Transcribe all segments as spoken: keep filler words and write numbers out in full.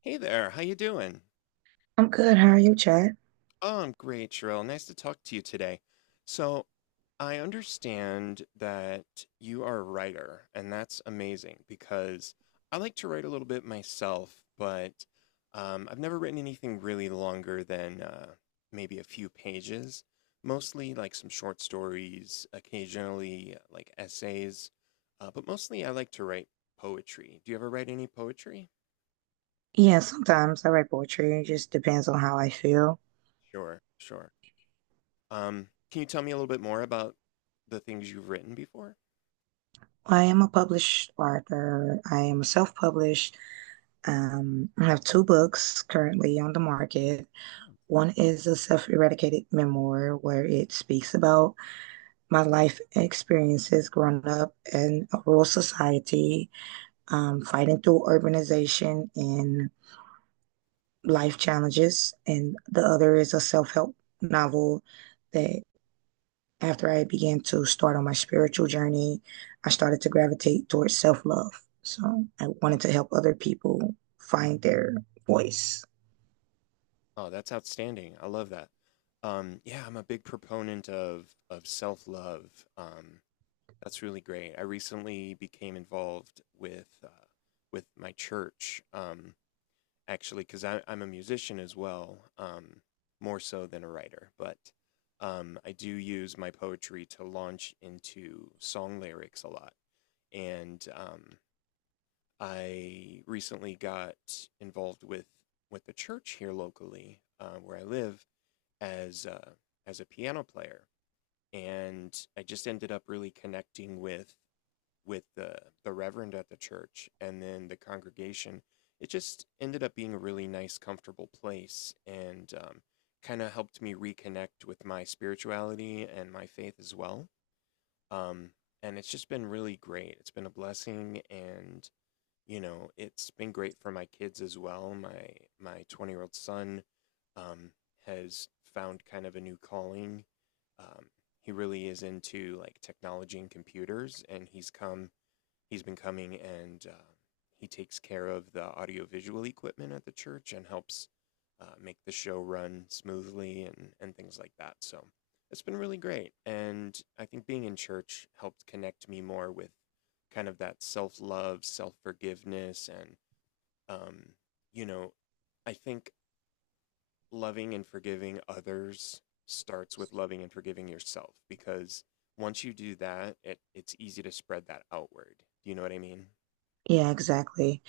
Hey there, how you doing? I'm good. How are you, Chad? Oh, I'm great, Cheryl. Nice to talk to you today. So, I understand that you are a writer, and that's amazing because I like to write a little bit myself, but um, I've never written anything really longer than uh, maybe a few pages. Mostly like some short stories, occasionally like essays, uh, but mostly I like to write poetry. Do you ever write any poetry? Yeah, sometimes I write poetry. It just depends on how I feel. Sure, sure. Um, can you tell me a little bit more about the things you've written before? I am a published author. I am self-published. Um, I have two books currently on the market. One is a self-eradicated memoir where it speaks about my life experiences growing up in a rural society, um, fighting through urbanization and life challenges. And the other is a self-help novel that, after I began to start on my spiritual journey, I started to gravitate towards self love. So I wanted to help other people find their voice. Oh, that's outstanding. I love that. Um, yeah, I'm a big proponent of of self-love. Um, that's really great. I recently became involved with uh, with my church, um, actually, because I'm a musician as well, um, more so than a writer. But um, I do use my poetry to launch into song lyrics a lot, and um, I recently got involved with with the church here locally uh, where I live as uh, as a piano player, and I just ended up really connecting with with the the reverend at the church and then the congregation. It just ended up being a really nice, comfortable place, and um, kind of helped me reconnect with my spirituality and my faith as well. Um, and it's just been really great. It's been a blessing, and you know, it's been great for my kids as well. My my twenty year old son um, has found kind of a new calling. Um, he really is into like technology and computers, and he's come he's been coming and uh, he takes care of the audiovisual equipment at the church and helps uh, make the show run smoothly and, and things like that. So it's been really great. And I think being in church helped connect me more with kind of that self love, self forgiveness. And, um, you know, I think loving and forgiving others starts with loving and forgiving yourself because once you do that, it, it's easy to spread that outward. Do you know what I mean? Yeah, exactly.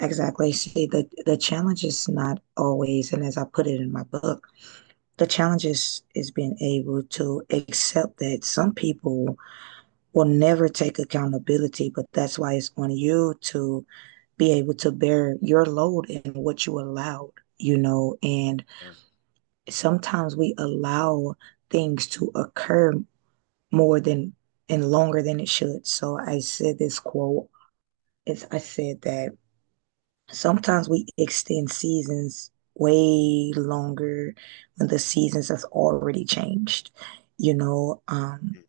Exactly. See, the the challenge is not always, and as I put it in my book, the challenge is is being able to accept that some people will never take accountability, but that's why it's on you to be able to bear your load and what you allowed, you know, and Yeah. sometimes we allow things to occur more than and longer than it should. So I said this quote. It's, I said that sometimes we extend seasons way longer when the seasons have already changed. You know, um, Mm,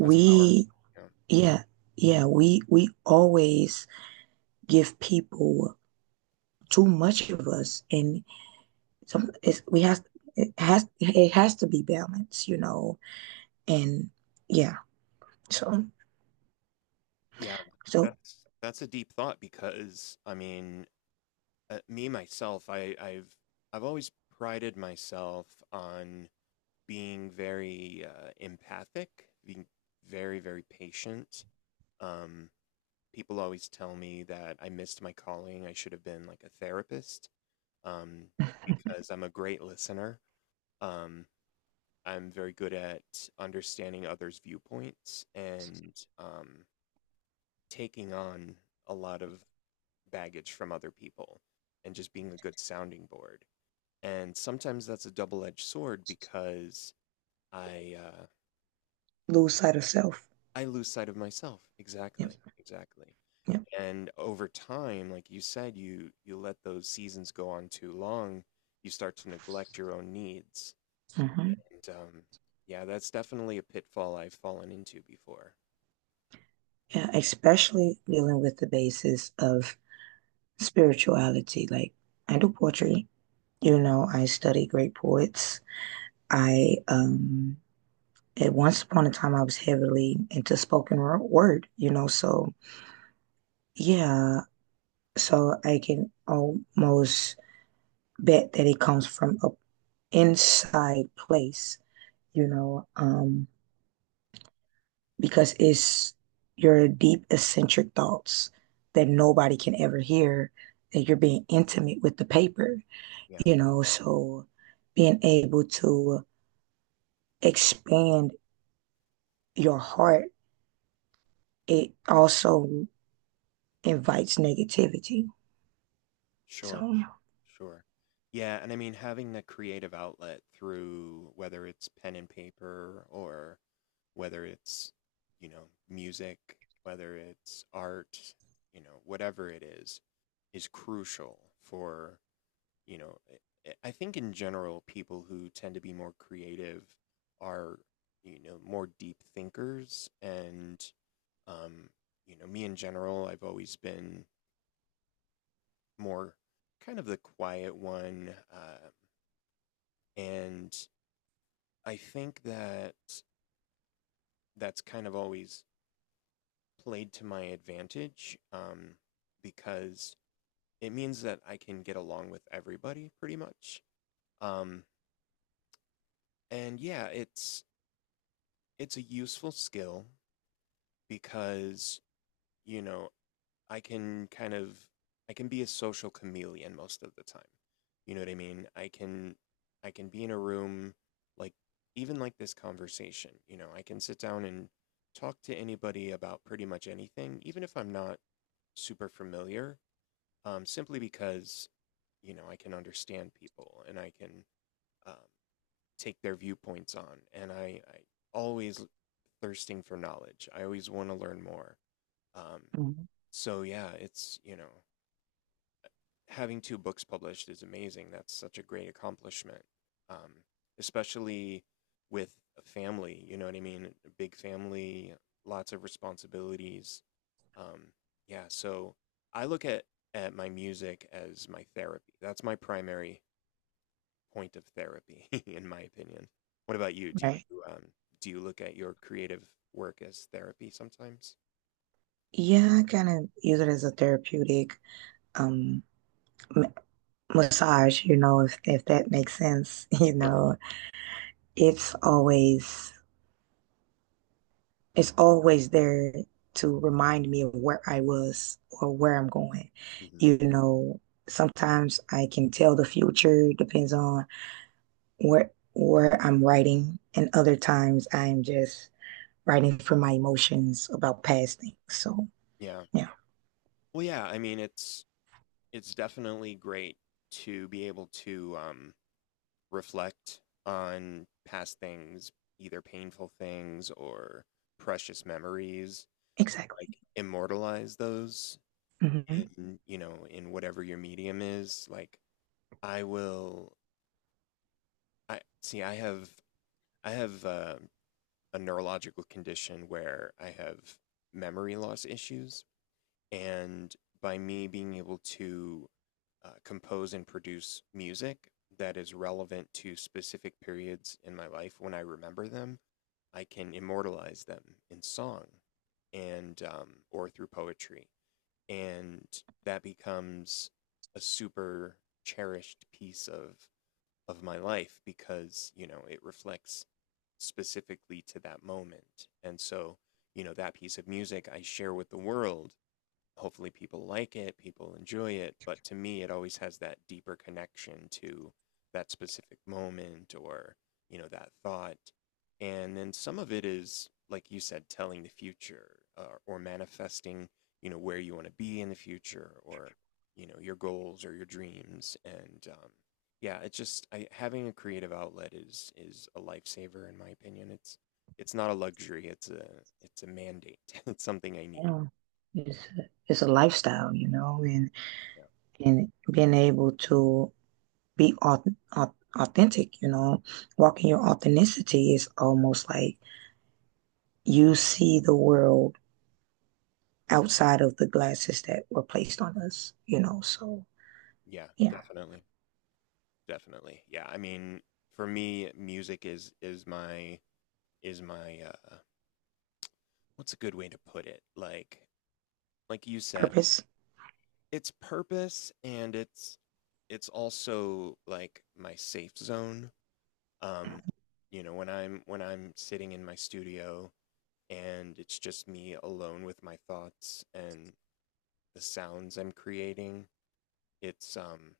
that's powerful. Yeah. yeah. Yeah, we we always give people too much of us, and some it's, we have it has it has to be balanced. You know, and yeah. So, Yeah, so that's that's a deep thought because I mean, uh, me myself, I I've I've always prided myself on being very uh, empathic, being very very patient. Um, people always tell me that I missed my calling. I should have been like a therapist um, because I'm a great listener. Um, I'm very good at understanding others' viewpoints and um, taking on a lot of baggage from other people and just being a good sounding board. And sometimes that's a double edged sword because I uh, lose sight of self. I lose sight of myself. Yep, Exactly. Exactly. yep. And over time, like you said, you you let those seasons go on too long, you start to neglect your own needs. Hmm. And um, yeah, that's definitely a pitfall I've fallen into before. Yeah, especially dealing with the basis of spirituality. Like I do poetry, you know, I study great poets. I um at once upon a time I was heavily into spoken word, you know, so yeah, so I can almost bet that it comes from an inside place, you know. Um, because it's your deep, eccentric thoughts that nobody can ever hear, that you're being intimate with the paper, Yeah, you know. So being able to expand your heart, it also invites negativity. sure, So, sure. Yeah, and I mean having that creative outlet through whether it's pen and paper or whether it's, you know, music, whether it's art, you know, whatever it is, is crucial for you know, I- I think in general, people who tend to be more creative are, you know, more deep thinkers. And, um, you know, me in general, I've always been more kind of the quiet one. Uh, and I think that that's kind of always played to my advantage um, because it means that I can get along with everybody pretty much. Um, and yeah, it's it's a useful skill because, you know, I can kind of I can be a social chameleon most of the time. You know what I mean? I can I can be in a room like even like this conversation, you know, I can sit down and talk to anybody about pretty much anything, even if I'm not super familiar, um, simply because, you know, I can understand people and I can um, take their viewpoints on. And I, I always thirsting for knowledge. I always want to learn more. Um, mhm, So yeah, it's, you know, having two books published is amazing. That's such a great accomplishment. Um, especially with a family, you know what I mean? A big family, lots of responsibilities. Um, yeah, so I look at at my music as my therapy. That's my primary point of therapy, in my opinion. What about you? Do right. you um, do you look at your creative work as therapy sometimes? Yeah, I kind of use it as a therapeutic um massage, you know, if if that makes sense, you Sure. know. It's always it's always there to remind me of where I was or where I'm going. Hmm. You know, sometimes I can tell the future depends on where where I'm writing, and other times I'm just writing from my emotions about past things. So Yeah. yeah, Well, yeah, I mean, it's it's definitely great to be able to um, reflect on past things, either painful things or precious memories, exactly. like immortalize those Hmm. in, you know, in whatever your medium is. Like I will, I see, I have, I have uh, a neurological condition where I have memory loss issues. And by me being able to uh, compose and produce music that is relevant to specific periods in my life. When I remember them, I can immortalize them in song and um, or through poetry, and that becomes a super cherished piece of of my life because you know it reflects specifically to that moment, and so you know that piece of music I share with the world, hopefully people like it, people enjoy it, but to me it always has that deeper connection to that specific moment or, you know, that thought. And then some of it is like you said telling the future uh, or manifesting, you know, where you want to be in the future or, you know, your goals or your dreams. And um yeah, it's just I, having a creative outlet is is a lifesaver in my opinion. It's it's not a luxury, it's a it's a mandate. It's something I need. Yeah, it's a, it's a lifestyle, you know, and and being able to be au- au- authentic, you know, walking your authenticity is almost like you see the world outside of the glasses that were placed on us, you know. So, Yeah, yeah, definitely. Definitely. Yeah, I mean, for me, music is is my is my uh what's a good way to put it? Like like you said, purpose. it's purpose and it's it's also like my safe zone. Um, you know, when I'm when I'm sitting in my studio and it's just me alone with my thoughts and the sounds I'm creating, it's um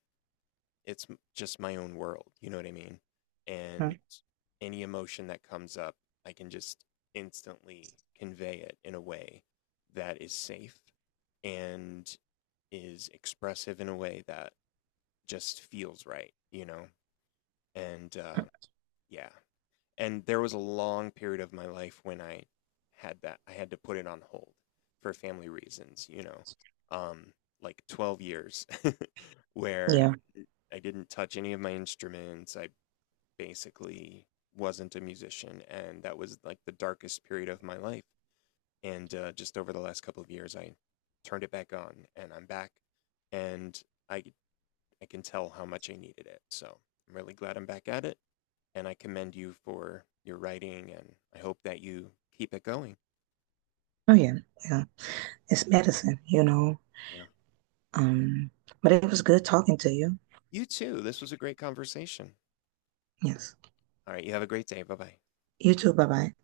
it's m- just my own world, you know what I mean. And any emotion that comes up, I can just instantly convey it in a way that is safe and is expressive in a way that just feels right, you know. And uh, yeah, and there was a long period of my life when i had that I had to put it on hold for family reasons, you know. um like twelve years where Yeah. I didn't touch any of my instruments. I basically wasn't a musician, and that was like the darkest period of my life. And uh, just over the last couple of years, I turned it back on, and I'm back, and I I can tell how much I needed it. So I'm really glad I'm back at it, and I commend you for your writing, and I hope that you keep it going. Oh, yeah. Yeah. It's medicine, you know. Yeah. Um, but it was good talking to you. You too. This was a great conversation. Yes. All right. You have a great day. Bye bye. You too. Bye bye.